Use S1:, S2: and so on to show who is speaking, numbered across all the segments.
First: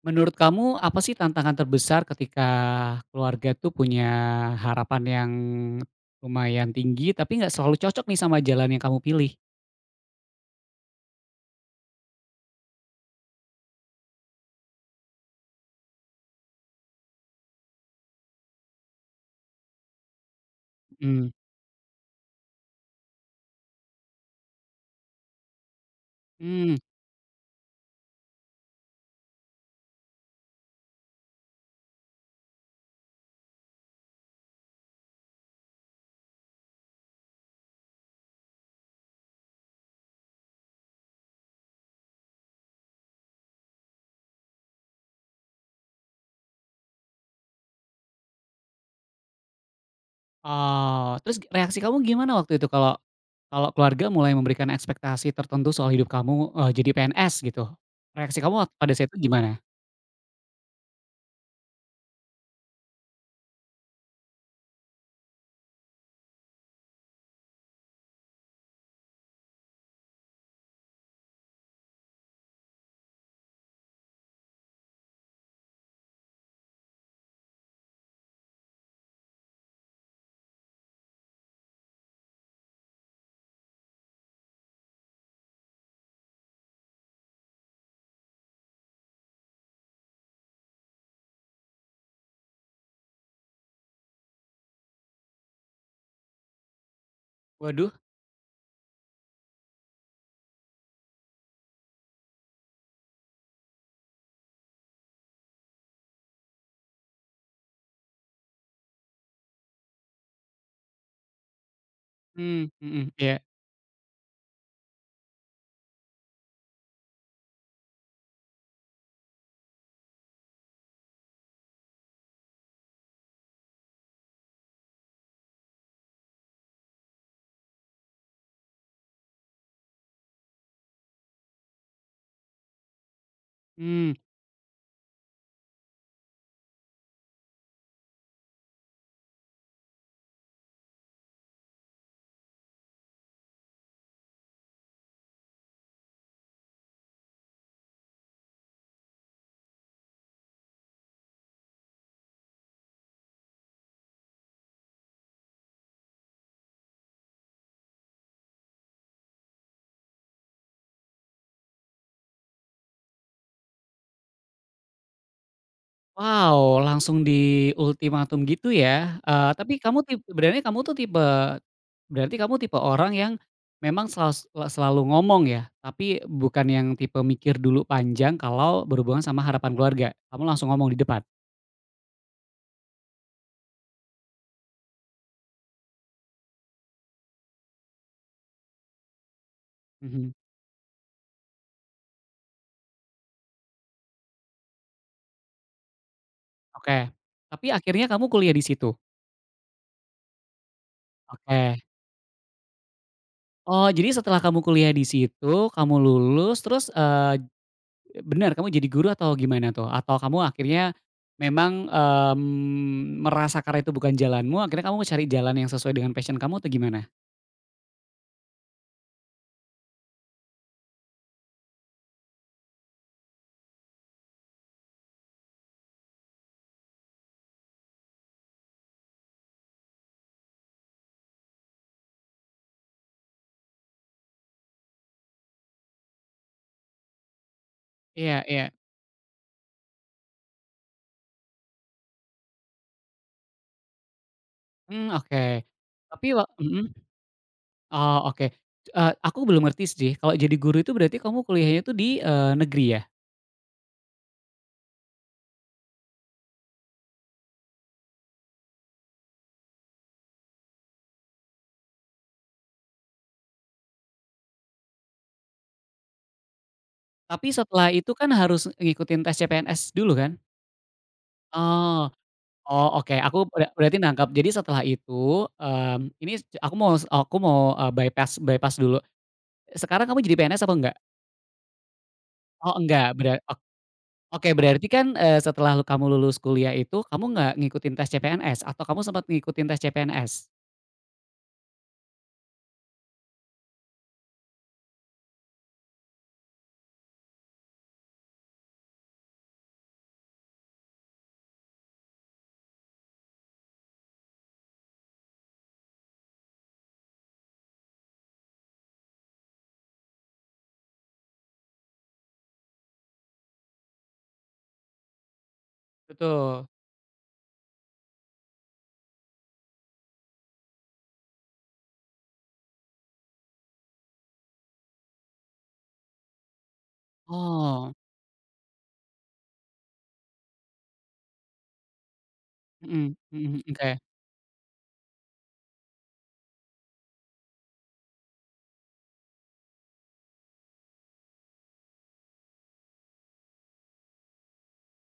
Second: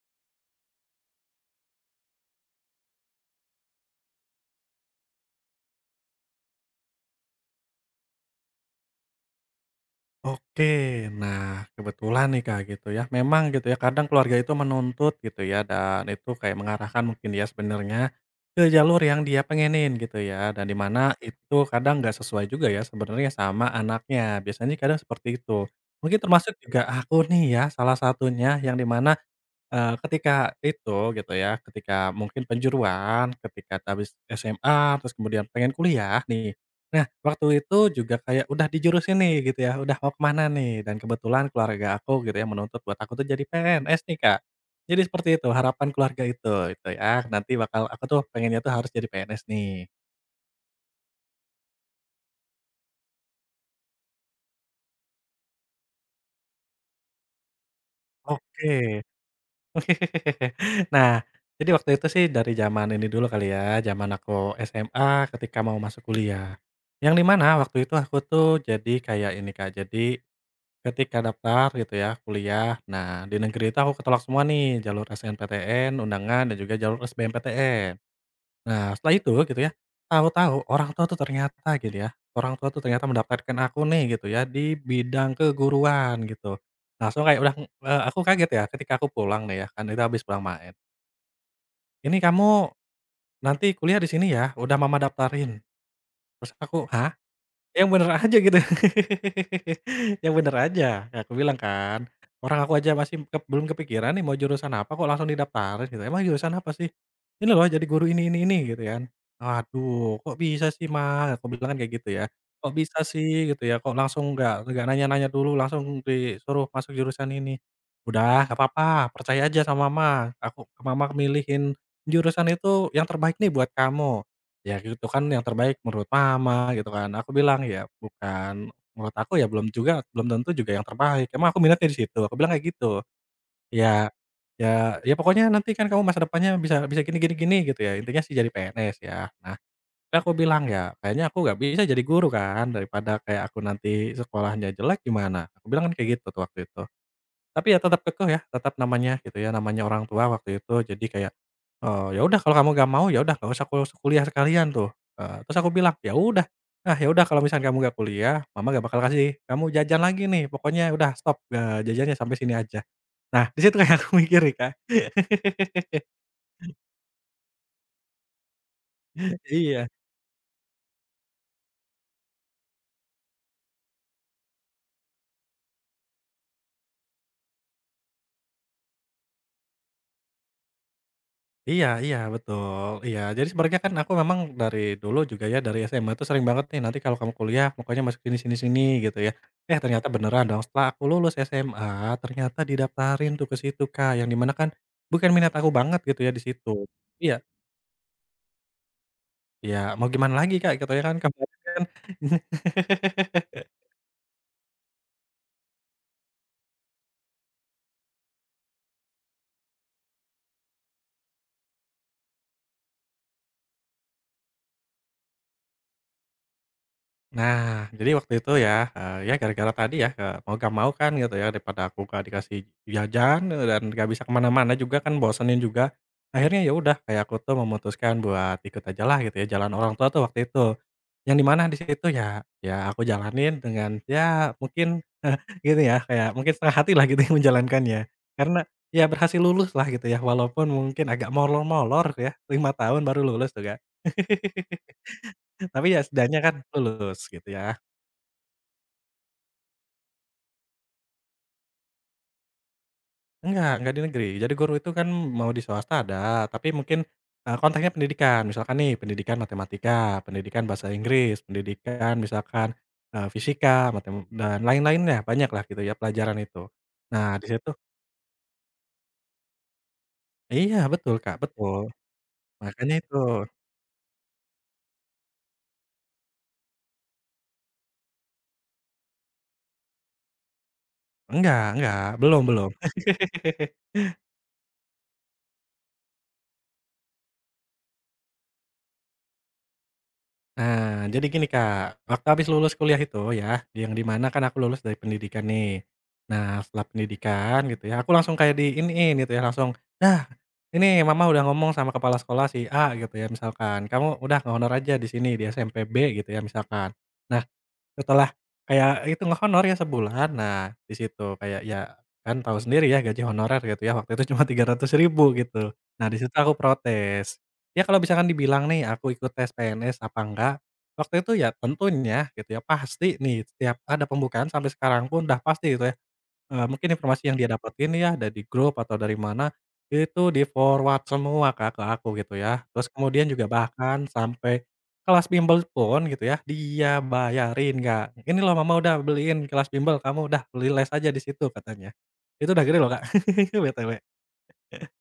S1: Menurut kamu apa sih tantangan terbesar ketika keluarga tuh punya harapan yang lumayan tinggi, tapi nggak selalu cocok nih sama jalan yang kamu pilih?
S2: Oke, nah kebetulan nih Kak gitu ya, memang gitu ya kadang keluarga itu menuntut gitu ya dan itu kayak mengarahkan mungkin dia sebenarnya ke jalur yang dia pengenin gitu ya dan di mana
S1: Mhm.
S2: itu kadang nggak sesuai juga ya sebenarnya sama anaknya, biasanya kadang seperti itu. Mungkin termasuk
S1: Mmm.
S2: juga aku nih ya salah satunya yang di mana ketika itu gitu ya, ketika mungkin penjuruan, ketika habis SMA, terus kemudian pengen kuliah nih. Nah, waktu itu juga kayak udah di jurus ini gitu ya, udah mau kemana nih, dan kebetulan keluarga aku gitu ya menuntut buat aku tuh jadi PNS nih, Kak. Jadi seperti itu harapan keluarga itu ya, nanti bakal aku tuh pengennya tuh harus jadi PNS nih.
S1: Oh, terus reaksi kamu gimana waktu itu kalau kalau keluarga mulai memberikan ekspektasi tertentu soal hidup kamu, jadi PNS gitu? Reaksi kamu
S2: Oke.
S1: pada saat itu gimana?
S2: Nah, jadi waktu itu sih dari zaman ini dulu kali ya, zaman aku SMA ketika mau masuk kuliah. Yang di mana waktu itu aku tuh jadi kayak ini Kak, jadi ketika daftar gitu ya kuliah, nah di negeri itu aku ketolak semua nih, jalur SNPTN, undangan, dan juga jalur SBMPTN. Nah, setelah itu gitu ya, tahu-tahu orang tua tuh ternyata gitu ya, orang tua tuh ternyata mendapatkan aku nih gitu ya di bidang keguruan gitu. Langsung kayak udah, aku kaget ya ketika aku pulang nih ya, kan itu habis pulang main, "Ini kamu nanti kuliah di sini ya? Udah mama daftarin." Terus aku, "Hah?" Yang
S1: Waduh.
S2: bener aja gitu. Yang bener aja, ya aku bilang kan, orang aku aja masih belum kepikiran nih mau jurusan apa kok langsung didaftarin gitu, "Emang jurusan apa sih?" "Ini loh jadi guru ini," gitu kan. "Waduh kok bisa sih Mas," aku bilang kan kayak gitu ya,
S1: Mmm,
S2: "kok bisa
S1: mhm, iya.
S2: sih," gitu ya, "kok langsung nggak nanya-nanya dulu langsung disuruh masuk jurusan ini?" "Udah nggak apa-apa percaya aja sama Mama, aku Mama milihin jurusan itu yang terbaik nih buat kamu." Ya gitu kan yang terbaik menurut mama gitu kan. Aku bilang, "Ya bukan menurut aku ya belum juga belum tentu juga yang terbaik. Emang aku minatnya di situ?" Aku bilang kayak gitu. "Ya
S1: Mmm.
S2: ya ya pokoknya nanti kan kamu masa depannya bisa bisa gini gini gini," gitu ya. Intinya sih jadi PNS ya. Nah, terus aku bilang, "Ya kayaknya aku nggak bisa jadi guru kan, daripada kayak aku nanti sekolahnya jelek gimana?" Aku bilang kan kayak gitu tuh waktu itu. Tapi ya tetap kekeh ya, tetap namanya gitu ya, namanya orang tua waktu itu. Jadi kayak, "Ya udah kalau kamu gak mau, ya udah gak usah kuliah sekalian tuh." Terus aku bilang, "Ya udah, ah, ya udah kalau misalkan kamu gak kuliah, mama gak bakal kasih kamu jajan lagi nih, pokoknya udah stop, jajannya sampai sini aja." Nah, di situ kayak aku mikir nih, Kak.
S1: Wow, langsung di ultimatum gitu ya, tapi
S2: Iya.
S1: kamu sebenarnya kamu tuh tipe. Berarti kamu tipe orang yang memang selalu selalu ngomong ya, tapi bukan yang tipe mikir dulu panjang kalau berhubungan sama harapan keluarga, kamu langsung ngomong di depan?
S2: Iya iya, betul, iya. Jadi sebenarnya kan aku memang dari dulu juga ya, dari SMA tuh sering banget nih, "Nanti kalau kamu kuliah pokoknya masuk sini sini sini," gitu ya. Eh, ternyata
S1: Mhm,
S2: beneran dong, setelah aku lulus SMA, ternyata didaftarin tuh ke situ, Kak, yang dimana kan bukan minat aku banget gitu ya di situ.
S1: oke.
S2: Iya,
S1: Tapi akhirnya kamu kuliah di situ?
S2: ya mau gimana lagi, Kak, gitu ya kan kemarin
S1: Oke.
S2: kan
S1: Oh, jadi setelah kamu kuliah di situ, kamu lulus terus, bener kamu jadi guru atau gimana tuh? Atau kamu akhirnya memang, mmm, merasa karena itu bukan jalanmu, akhirnya kamu cari jalan yang sesuai dengan passion kamu atau gimana?
S2: Nah, jadi waktu itu ya, ya gara-gara tadi ya, mau gak mau kan gitu ya, daripada aku nggak dikasih jajan, dan gak bisa kemana mana juga kan bosenin juga. Akhirnya ya udah, kayak aku tuh memutuskan buat ikut aja lah gitu ya, jalan orang tua tuh waktu itu. Yang di mana di situ ya ya aku jalanin dengan ya mungkin gitu ya, kayak mungkin setengah hati lah gitu menjalankannya.
S1: Iya,
S2: Karena
S1: iya.
S2: ya berhasil lulus lah gitu ya, walaupun mungkin agak molor-molor ya, 5 tahun baru lulus tuh, kan
S1: Mmm, oke.
S2: Tapi ya
S1: Tapi
S2: setidaknya kan
S1: mhm?
S2: lulus gitu ya.
S1: Oh, oke. Aku belum ngerti sih, kalau jadi guru itu berarti kamu kuliahnya itu di, negeri ya?
S2: Enggak di negeri. Jadi guru itu kan mau di swasta ada, tapi mungkin, konteksnya pendidikan. Misalkan nih, pendidikan matematika, pendidikan bahasa Inggris, pendidikan misalkan, fisika, matem dan lain-lainnya, banyak lah gitu ya pelajaran itu. Nah, di
S1: Tapi
S2: situ
S1: setelah itu kan harus ngikutin tes CPNS dulu kan?
S2: iya betul, Kak, betul.
S1: Oh. Oh
S2: Makanya
S1: oke,
S2: itu.
S1: aku berarti nangkap. Jadi setelah itu, mmm, ini aku mau, bypass bypass dulu. Sekarang kamu jadi PNS apa enggak?
S2: Enggak, belum belum.
S1: Oh enggak, oke berarti kan, setelah kamu lulus kuliah itu, kamu nggak ngikutin tes CPNS atau kamu sempat ngikutin tes CPNS?
S2: Nah, jadi gini Kak, waktu habis lulus kuliah itu ya, yang di mana kan aku lulus dari pendidikan nih. Nah, setelah pendidikan gitu ya, aku langsung kayak di ini gitu ya, langsung, "Nah, ini mama udah ngomong sama kepala sekolah si A," gitu ya misalkan, "kamu udah honor aja di sini, di SMPB gitu ya misalkan. Nah setelah kayak itu ngehonor ya sebulan, nah di situ kayak ya kan tahu sendiri ya gaji honorer gitu ya, waktu itu cuma 300.000 gitu. Nah di situ aku
S1: Betul.
S2: protes. Ya kalau misalkan dibilang nih aku ikut tes PNS apa enggak, waktu itu ya tentunya gitu ya pasti nih setiap ada pembukaan sampai sekarang pun udah pasti itu mungkin informasi yang dia dapetin
S1: Oh,
S2: ya dari grup atau dari mana, itu di-forward semua Kak ke aku gitu ya. Terus
S1: mhm,
S2: kemudian juga
S1: mhm, oke.
S2: bahkan sampai kelas bimbel pun gitu ya, dia bayarin Kak. "Ini loh mama udah beliin kelas bimbel, kamu udah beli les aja di situ," katanya. Itu udah gede loh Kak, BTW.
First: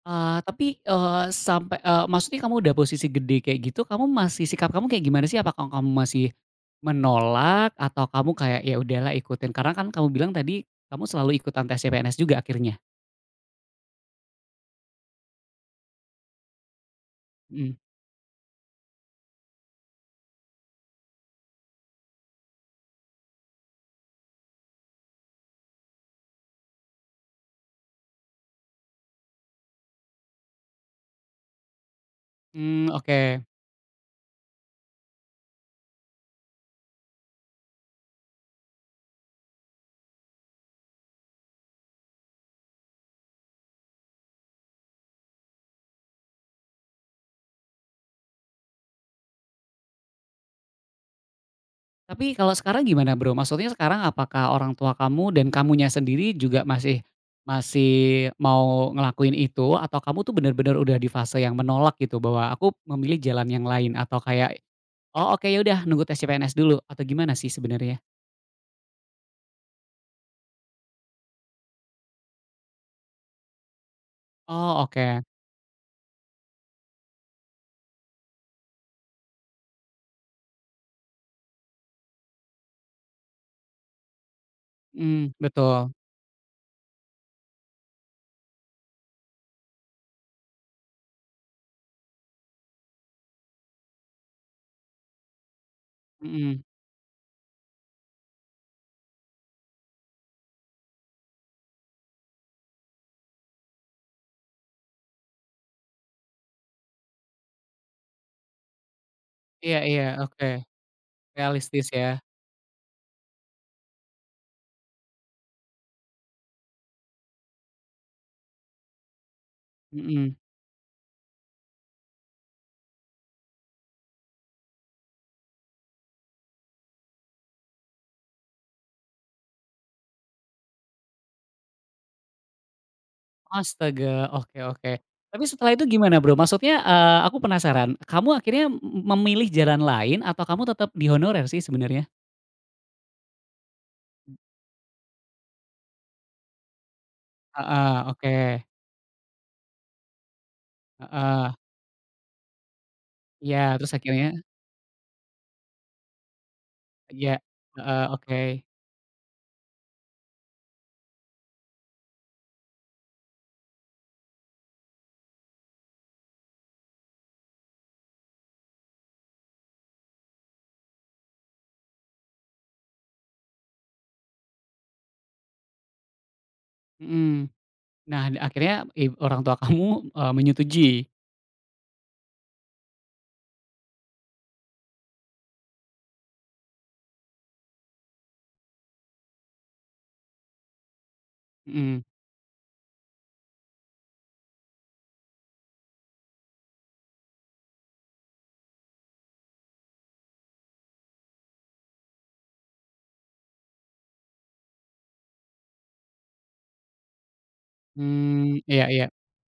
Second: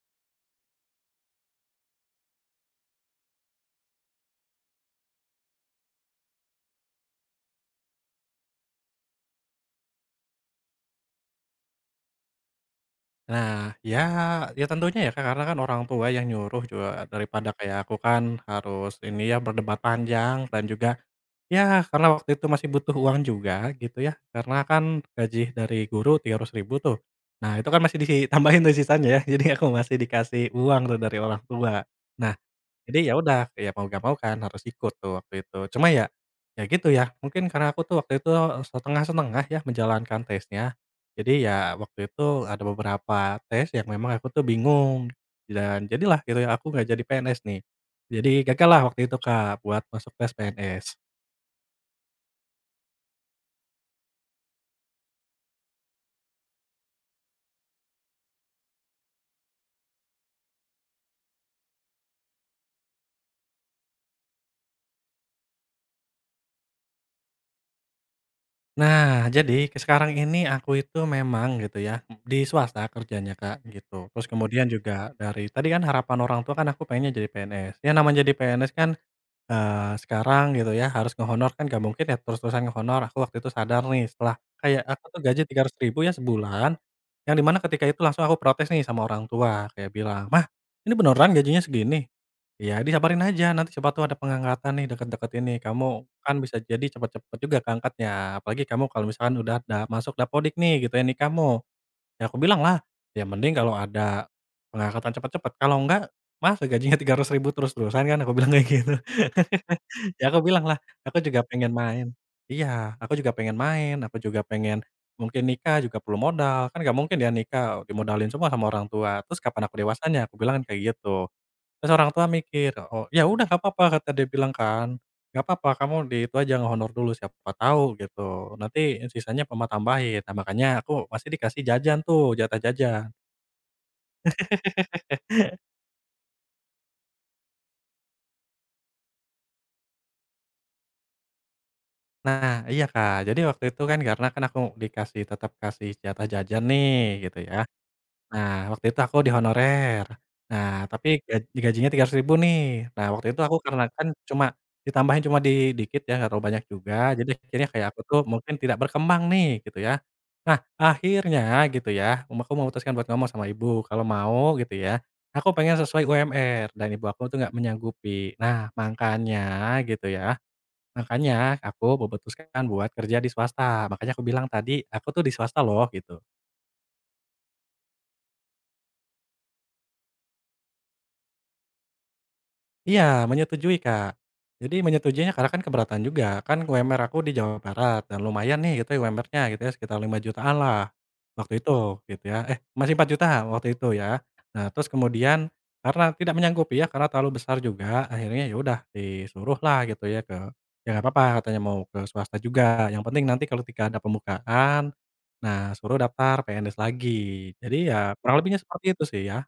S1: Tapi, sampai maksudnya kamu udah posisi gede kayak gitu, kamu masih sikap kamu kayak gimana sih? Apakah kamu masih menolak atau kamu kayak, "Ya udahlah ikutin." Karena kan kamu bilang tadi kamu selalu ikutan tes CPNS juga akhirnya?
S2: Nah, ya tentunya ya Kak, karena kan orang tua yang nyuruh juga daripada
S1: Mhm.
S2: kayak aku kan harus ini ya berdebat panjang dan juga ya, karena waktu itu masih butuh uang juga gitu ya, karena kan gaji dari guru 300.000 tuh. Nah, itu kan masih ditambahin tuh sisanya ya, jadi aku masih dikasih uang tuh dari orang tua. Nah,
S1: Mmm,
S2: jadi ya
S1: oke.
S2: udah, ya mau gak mau kan harus ikut tuh waktu itu. Cuma ya, ya gitu ya, mungkin karena aku tuh waktu itu setengah-setengah ya menjalankan tesnya. Jadi ya waktu itu ada beberapa tes yang memang aku tuh bingung dan jadilah gitu ya, aku nggak jadi PNS nih. Jadi gagallah waktu itu Kak buat masuk tes PNS.
S1: Tapi kalau sekarang gimana, Bro? Maksudnya sekarang apakah orang tua kamu dan kamunya sendiri juga masih masih mau ngelakuin itu? Atau kamu tuh bener-bener udah di fase yang menolak gitu bahwa, "Aku memilih jalan yang lain," atau kayak. Oh oke, ya udah nunggu tes CPNS dulu atau gimana sih sebenarnya?
S2: Nah, jadi ke sekarang ini aku itu memang gitu ya, di swasta kerjanya, Kak, gitu. Terus kemudian
S1: Oh
S2: juga
S1: oke,
S2: dari tadi kan harapan orang tua kan aku pengennya jadi PNS. Ya namanya jadi PNS kan sekarang gitu ya, harus ngehonor kan gak mungkin ya terus-terusan ngehonor, aku waktu itu sadar nih setelah kayak aku tuh
S1: mhm,
S2: gaji tiga ratus
S1: betul,
S2: ribu ya sebulan, yang di mana ketika itu langsung aku protes nih sama orang tua, kayak bilang, "Mah, ini beneran gajinya segini?" "Ya disabarin aja, nanti siapa tuh ada pengangkatan nih deket-deket ini, kamu kan bisa
S1: mhm,
S2: jadi cepet-cepet juga keangkatnya, apalagi kamu kalau misalkan udah masuk dapodik nih gitu ya, nih kamu Ya aku bilang lah "Ya mending kalau ada pengangkatan cepat-cepat kalau enggak masa gajinya 300.000 terus-terusan kan?" Aku bilang kayak gitu.
S1: iya iya,
S2: Ya aku
S1: oke,
S2: bilang lah "Aku juga pengen
S1: realistis ya,
S2: main" iya, "Aku juga pengen main, aku juga pengen mungkin nikah juga perlu modal, kan nggak mungkin ya nikah dimodalin semua sama orang tua, terus kapan aku dewasanya?"
S1: mhm,
S2: Aku bilang kan kayak gitu. Terus orang tua mikir, "Oh, ya udah nggak apa-apa," kata dia bilang kan, "nggak apa-apa kamu di itu aja ngehonor dulu, siapa tahu gitu, nanti sisanya mama tambahin." Nah, makanya aku masih dikasih jajan tuh, jatah jajan.
S1: astaga, oke, oke. Tapi setelah itu gimana Bro? Maksudnya, aku penasaran, kamu akhirnya memilih jalan lain atau kamu tetap di honorer sih sebenarnya?
S2: Nah iya, Kak, jadi waktu itu kan karena kan aku dikasih tetap kasih jatah jajan nih gitu ya.
S1: Heeh, oke,
S2: Nah, waktu itu aku di honorer. Nah, tapi
S1: heeh,
S2: gajinya 300.000 nih. Nah, waktu itu
S1: iya,
S2: aku karena
S1: terus
S2: kan
S1: akhirnya
S2: cuma ditambahin cuma dikit ya, nggak terlalu banyak juga, jadi
S1: iya,
S2: akhirnya kayak aku
S1: heeh,
S2: tuh
S1: oke,
S2: mungkin tidak berkembang nih, gitu ya. Nah, akhirnya gitu ya, aku memutuskan buat ngomong sama ibu, kalau mau gitu ya, aku pengen sesuai UMR dan ibu aku tuh nggak menyanggupi. Nah, makanya gitu ya, makanya aku memutuskan buat kerja di swasta. Makanya aku bilang tadi, aku tuh di swasta loh, gitu.
S1: mhm. Nah akhirnya orang tua kamu, menyetujui?
S2: Iya, menyetujui, Kak. Jadi menyetujuinya karena kan keberatan juga, kan UMR aku di Jawa Barat dan lumayan nih gitu ya UMR-nya gitu ya sekitar 5 jutaan lah waktu itu
S1: Mhm.
S2: gitu ya, eh masih 4 juta waktu itu ya. Nah terus kemudian karena tidak menyanggupi ya, karena terlalu besar juga akhirnya ya udah disuruh lah gitu ya ke ya nggak apa-apa katanya mau ke swasta juga, yang penting nanti kalau tidak ada pembukaan, nah suruh daftar PNS lagi. Jadi ya kurang
S1: Mmm,
S2: lebihnya
S1: iya,
S2: seperti itu
S1: iya.
S2: sih ya.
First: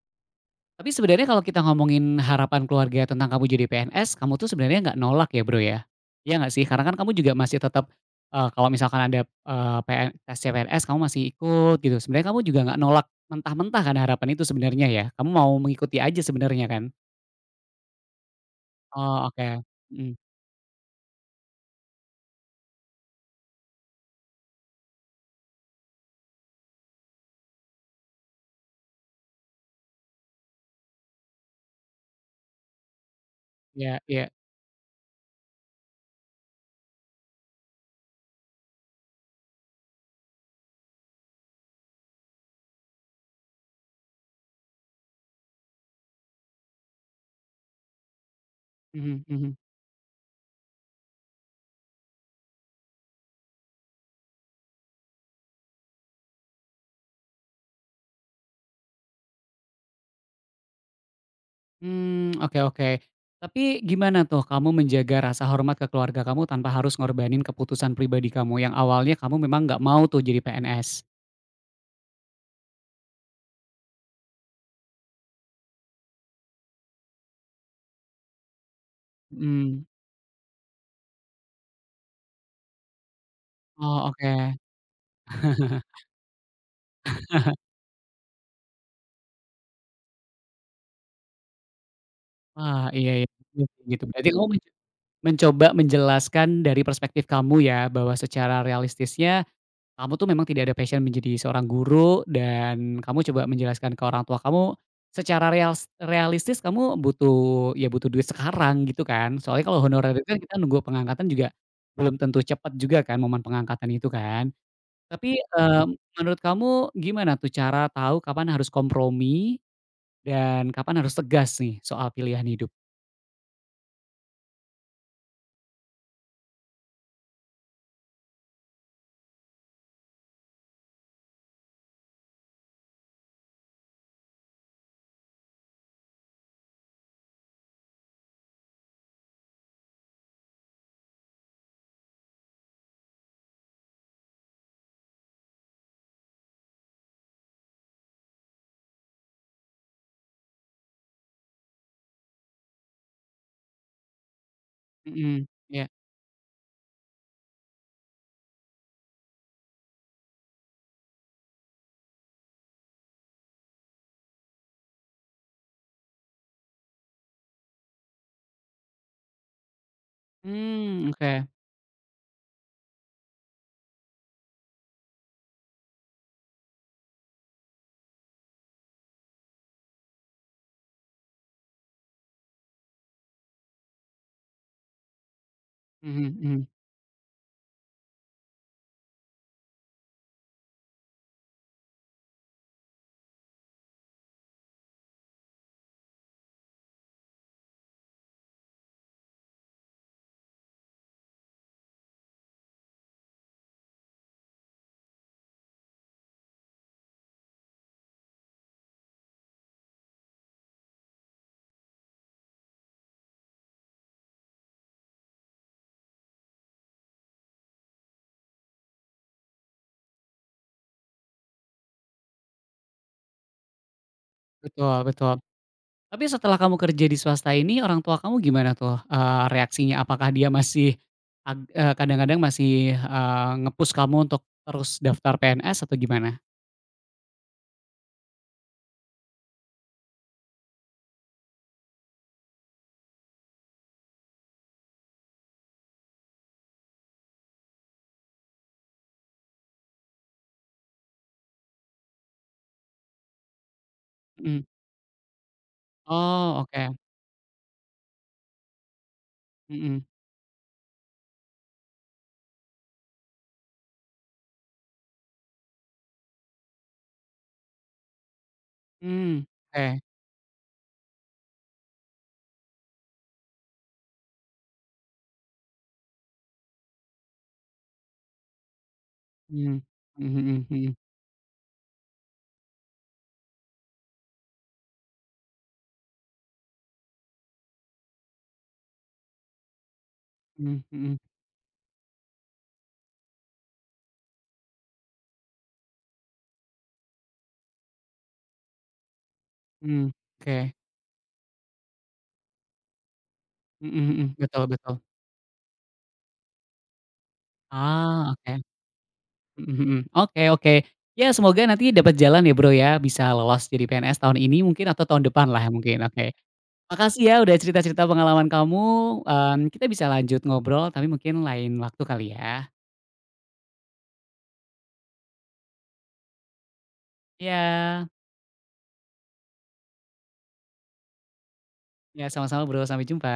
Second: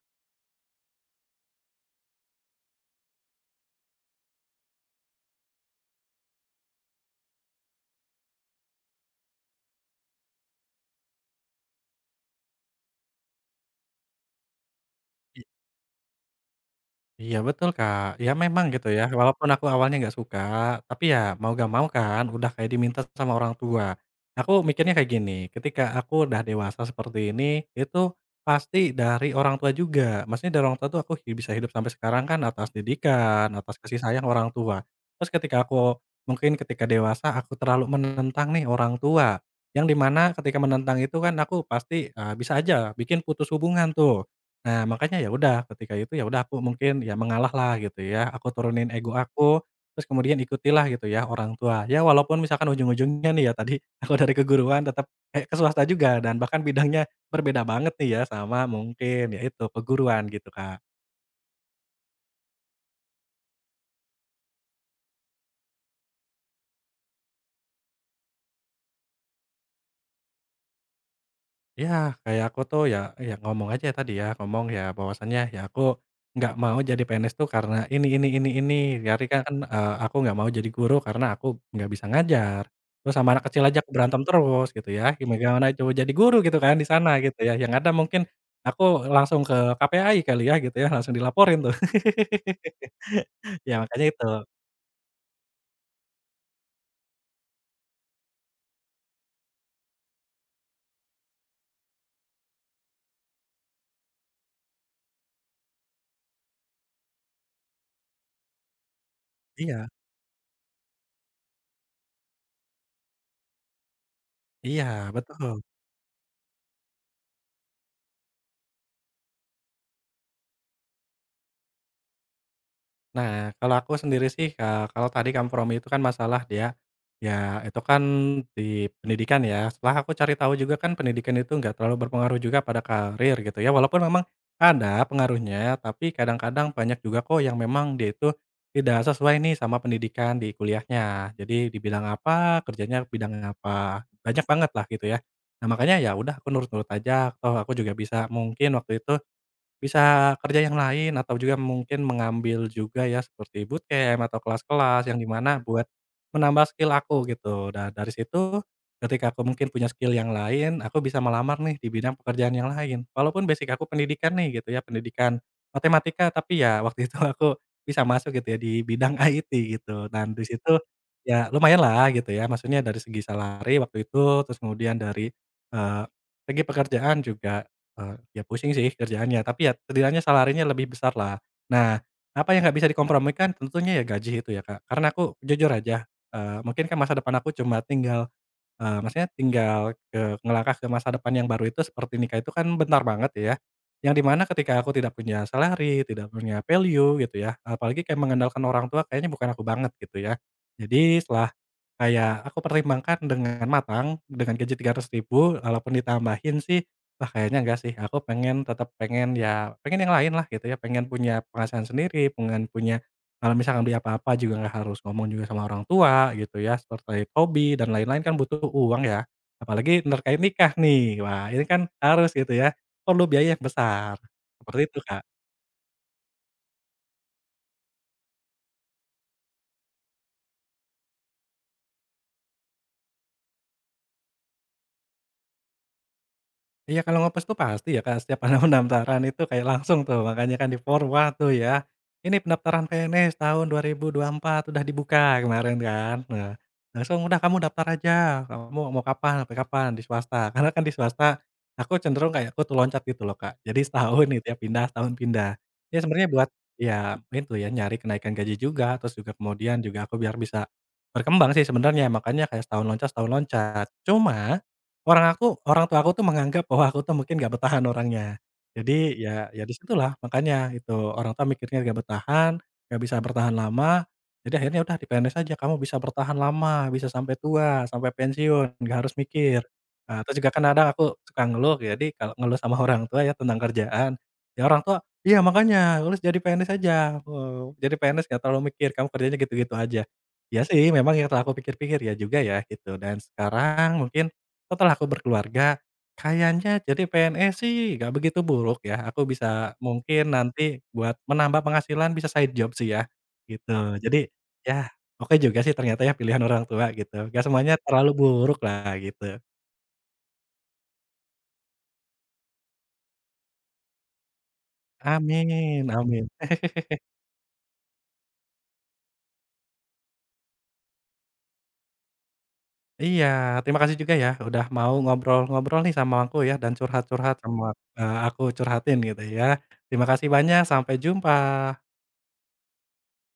S1: Tapi sebenarnya kalau kita ngomongin harapan keluarga tentang kamu jadi PNS, kamu tuh sebenarnya nggak nolak ya, Bro, ya? Iya nggak sih? Karena kan kamu juga masih tetap, kalau misalkan ada, tes CPNS kamu masih ikut gitu, sebenarnya kamu juga nggak nolak mentah-mentah kan harapan itu sebenarnya ya? Kamu mau mengikuti aja sebenarnya kan?
S2: Iya betul, Kak. Ya memang gitu ya,
S1: Oh,
S2: walaupun
S1: oke.
S2: aku awalnya
S1: Mhm.
S2: nggak suka, tapi ya mau gak mau kan udah kayak diminta sama orang tua. Aku mikirnya kayak gini, ketika aku udah dewasa seperti ini, itu pasti dari orang tua juga. Maksudnya dari orang tua tuh aku bisa hidup sampai sekarang kan atas didikan, atas
S1: Ya.
S2: kasih sayang
S1: Iya.
S2: orang tua. Terus ketika aku, mungkin ketika dewasa aku terlalu menentang nih orang tua. Yang dimana ketika menentang itu kan aku pasti eh, bisa aja bikin putus hubungan tuh. Nah, makanya ya udah, ketika itu ya udah aku mungkin ya mengalah lah gitu ya, aku turunin ego
S1: Mhm, mhm.
S2: aku, terus kemudian ikutilah gitu ya orang tua. Ya walaupun misalkan ujung-ujungnya nih ya tadi aku dari keguruan tetap kayak ke swasta juga dan bahkan bidangnya berbeda banget nih ya sama mungkin ya itu, peguruan gitu, Kak.
S1: Mmm, oke, oke. Tapi gimana tuh kamu menjaga rasa hormat ke keluarga kamu tanpa harus ngorbanin keputusan pribadi kamu yang awalnya kamu memang nggak mau tuh jadi PNS?
S2: Ya kayak aku tuh ya, ngomong aja tadi ya, ngomong ya bahwasannya ya aku nggak mau jadi PNS tuh karena ini, dari kan,
S1: Mhm.
S2: aku nggak mau jadi guru karena aku nggak bisa ngajar. Terus sama anak kecil aja aku
S1: Oh,
S2: berantem
S1: oke.
S2: terus gitu ya, gimana coba jadi guru gitu kan di sana gitu ya, yang ada mungkin aku langsung ke KPAI kali ya gitu ya, langsung dilaporin tuh.
S1: Wah, iya, iya, bener
S2: Ya
S1: sih gitu.
S2: makanya itu.
S1: Berarti kamu mencoba menjelaskan dari perspektif kamu ya, bahwa secara realistisnya kamu tuh memang tidak ada passion menjadi seorang guru dan kamu coba menjelaskan ke orang tua kamu, secara realistis kamu butuh, ya butuh duit sekarang gitu kan. Soalnya kalau
S2: Iya
S1: honorer itu kan kita nunggu pengangkatan juga belum tentu cepat juga kan momen pengangkatan itu kan.
S2: iya,
S1: Tapi,
S2: betul.
S1: eee, menurut kamu gimana tuh cara tahu kapan harus kompromi dan kapan harus tegas nih soal pilihan hidup.
S2: Nah, kalau aku sendiri sih, kalau tadi kompromi itu kan masalah dia, ya itu kan di pendidikan ya, setelah aku cari tahu juga kan pendidikan itu nggak terlalu berpengaruh juga pada karir gitu ya, walaupun memang ada pengaruhnya, tapi kadang-kadang banyak juga kok yang memang dia itu tidak sesuai nih sama pendidikan di kuliahnya. Jadi di bidang apa, kerjanya bidang apa, banyak banget lah gitu ya. Nah, makanya ya udah aku nurut-nurut aja, toh aku juga bisa mungkin waktu itu bisa kerja yang lain atau juga mungkin mengambil juga ya seperti bootcamp atau kelas-kelas yang di
S1: Mhm,
S2: mana
S1: iya.
S2: buat menambah skill aku gitu. Dan dari situ ketika aku mungkin punya skill yang lain, aku bisa melamar nih di bidang pekerjaan yang lain. Walaupun basic aku pendidikan nih gitu ya, pendidikan matematika tapi ya waktu itu aku bisa masuk gitu ya di bidang IT gitu. Dan di situ
S1: Mmm, oke.
S2: ya lumayan lah gitu ya, maksudnya dari segi salary waktu itu, terus kemudian dari, eee, segi pekerjaan juga. Eee, ya pusing sih kerjaannya, tapi ya setidaknya salarinya lebih besar lah. Nah, apa yang nggak bisa dikompromikan tentunya ya gaji itu ya Kak, karena aku jujur aja,
S1: Mhm, mhm.
S2: mungkin kan masa depan aku cuma tinggal. Maksudnya tinggal ke ngelangkah ke masa depan yang baru itu seperti nikah itu kan bentar banget ya, yang dimana ketika aku tidak punya salary, tidak punya value gitu ya, apalagi kayak mengandalkan orang tua kayaknya bukan aku banget gitu ya. Jadi setelah kayak aku pertimbangkan dengan matang, dengan gaji 300.000, walaupun ditambahin sih, wah kayaknya enggak sih, aku pengen tetap pengen ya pengen yang lain lah gitu ya, pengen punya penghasilan sendiri, pengen punya kalau misalkan beli apa-apa juga nggak harus ngomong juga sama orang tua gitu ya, seperti hobi dan lain-lain kan butuh uang ya, apalagi terkait nikah nih. Wah, ini kan harus gitu ya, perlu biaya yang besar, seperti
S1: Betul,
S2: itu, Kak.
S1: betul. Tapi setelah kamu kerja di swasta ini orang tua kamu gimana tuh, reaksinya? Apakah dia masih kadang-kadang masih, nge-push kamu untuk terus daftar PNS atau gimana?
S2: Iya, kalau nge tuh pasti ya, Kak, setiap ada pendaftaran itu kayak langsung tuh, makanya kan di-forward tuh ya, "Ini pendaftaran PNS tahun 2024 udah dibuka," kemarin kan. Nah, langsung, "Udah kamu daftar aja, kamu mau kapan, sampai kapan?" Di swasta. Karena kan di swasta aku cenderung kayak aku tuh loncat gitu loh, Kak. Jadi setahun itu, ya
S1: Mhm.
S2: pindah, setahun pindah. Ya sebenarnya buat
S1: Oh, oke.
S2: ya itu ya, nyari kenaikan gaji juga, terus juga kemudian
S1: Mhm.
S2: juga aku biar bisa berkembang sih sebenarnya, makanya kayak setahun loncat setahun loncat. Cuma orang tua aku tuh menganggap bahwa aku tuh mungkin nggak bertahan orangnya. Jadi
S1: Mmm,
S2: ya
S1: oke.
S2: disitulah makanya itu orang tua mikirnya nggak bertahan, nggak bisa bertahan lama, jadi akhirnya udah di PNS aja kamu bisa bertahan lama, bisa sampai tua, sampai pensiun, nggak harus mikir.
S1: Mhm.
S2: Terus
S1: Mhm,
S2: juga
S1: mhm,
S2: kan kadang
S1: mhm.
S2: aku suka ngeluh, jadi kalau ngeluh sama orang tua ya tentang kerjaan, ya orang tua, "Iya makanya lu jadi PNS aja, jadi PNS nggak terlalu mikir, kamu kerjanya gitu-gitu aja." Ya
S1: Mhm,
S2: sih memang
S1: mhm.
S2: yang setelah aku pikir-pikir ya juga ya gitu dan sekarang mungkin setelah aku berkeluarga, kayaknya jadi PNS sih nggak begitu buruk ya, aku bisa
S1: Mmm,
S2: mungkin
S1: oke.
S2: nanti buat menambah penghasilan bisa side job sih ya,
S1: Mhm,
S2: gitu. Jadi,
S1: mhm. Betul,
S2: ya
S1: betul.
S2: oke juga sih ternyata ya pilihan orang tua gitu, nggak semuanya terlalu
S1: Ah,
S2: buruk
S1: oke.
S2: lah gitu.
S1: Mhm, mhm. Oke, oke. Ya semoga nanti dapat jalan ya Bro ya, bisa lolos jadi PNS tahun ini mungkin atau tahun depan lah
S2: Amin
S1: mungkin,
S2: amin.
S1: oke. Makasih ya udah cerita-cerita pengalaman kamu, mmm, kita bisa lanjut ngobrol tapi mungkin lain waktu kali ya.
S2: Iya, terima kasih juga ya udah mau ngobrol-ngobrol nih sama aku ya dan curhat-curhat
S1: Iya.
S2: sama, aku curhatin gitu ya. Terima kasih banyak, sampai jumpa.
S1: Iya sama-sama Bro, sampai jumpa.